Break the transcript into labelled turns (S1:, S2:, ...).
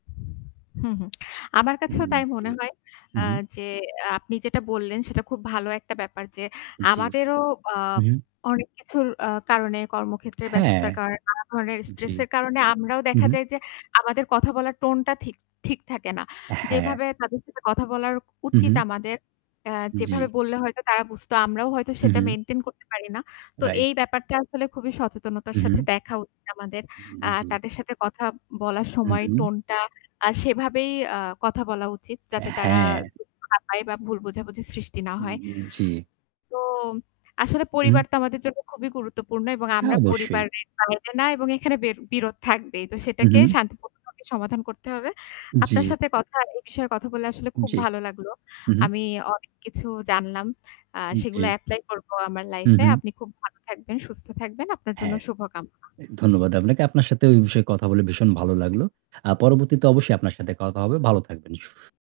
S1: হুম, হুম। আমার
S2: হু,
S1: কাছেও তাই
S2: জি,
S1: মনে হয়, আ
S2: হুম।
S1: যে, আ আপনি যেটা বললেন সেটা খুব ভালো একটা ব্যাপার যে
S2: জী।
S1: আমাদেরও আ
S2: হু, হু।
S1: অনেক কিছুর আ কারণে কর্মক্ষেত্রে
S2: হ্যাঁ।
S1: ব্যস্ততার কারণে নানা ধরনের
S2: জী।
S1: স্ট্রেস এর কারণে আমরাও
S2: হু,
S1: দেখা
S2: হু।
S1: যায় যে আমাদের কথা বলার টোন টা ঠিক ঠিক থাকে না।
S2: হ্যাঁ।
S1: যেভাবে তাদের সাথে কথা বলা উচিত
S2: হু।
S1: আমাদের আ যেভাবে
S2: জী।
S1: বললে হয়তো তারা বুঝতো আমরাও হয়তো সেটা
S2: হুম।
S1: মেইনটেইন করতে পারি না। তো
S2: রাইট।
S1: এই ব্যাপারটা আসলে খুবই সচেতনতার
S2: হুম,
S1: সাথে দেখা উচিত আমাদের। আ
S2: জি।
S1: তাদের সাথে কথা বলার
S2: হুম,
S1: সময়
S2: হুম।
S1: টোন টা আ সেভাবেই আ কথা বলা উচিত যাতে তারা
S2: হ্যাঁ।
S1: দুঃখ না পায় বা ভুল বোঝাবুঝি সৃষ্টি না হয়।
S2: উম জী।
S1: তো আসলে
S2: হু।
S1: পরিবার তো আমাদের জন্য খুবই গুরুত্বপূর্ণ এবং
S2: হ্যাঁ
S1: আমরা
S2: অবশ্যই।
S1: পরিবারের বাইরে না এবং এখানে বির বিরোধ থাকবেই। তো
S2: হু,
S1: সেটাকে
S2: হু।
S1: শান্তিপূর্ণভাবে সমাধান করতে হবে। আপনার
S2: জী।
S1: সাথে কথা এই বিষয়ে কথা বললে আসলে খুব
S2: জী।
S1: ভালো লাগলো।
S2: হু, হু।
S1: আমি অনেক কিছু জানলাম। আ সেগুলো
S2: জী।
S1: এপ্লাই করবো আমার
S2: হু,
S1: লাইফ এ।
S2: হু।
S1: আপনি খুব ভালো থাকবেন, সুস্থ থাকবেন, আপনার জন্য
S2: হ্যাঁ।
S1: শুভকামনা।
S2: ধন্যবাদ আপনাকে। আপনার সাথে এই বিষয়ে কথা বলে ভীষণ ভালো লাগলো। আ পরবর্তীতে অবশ্যই আপনার সাথে কথা হবে। ভালো থাকবেন। সু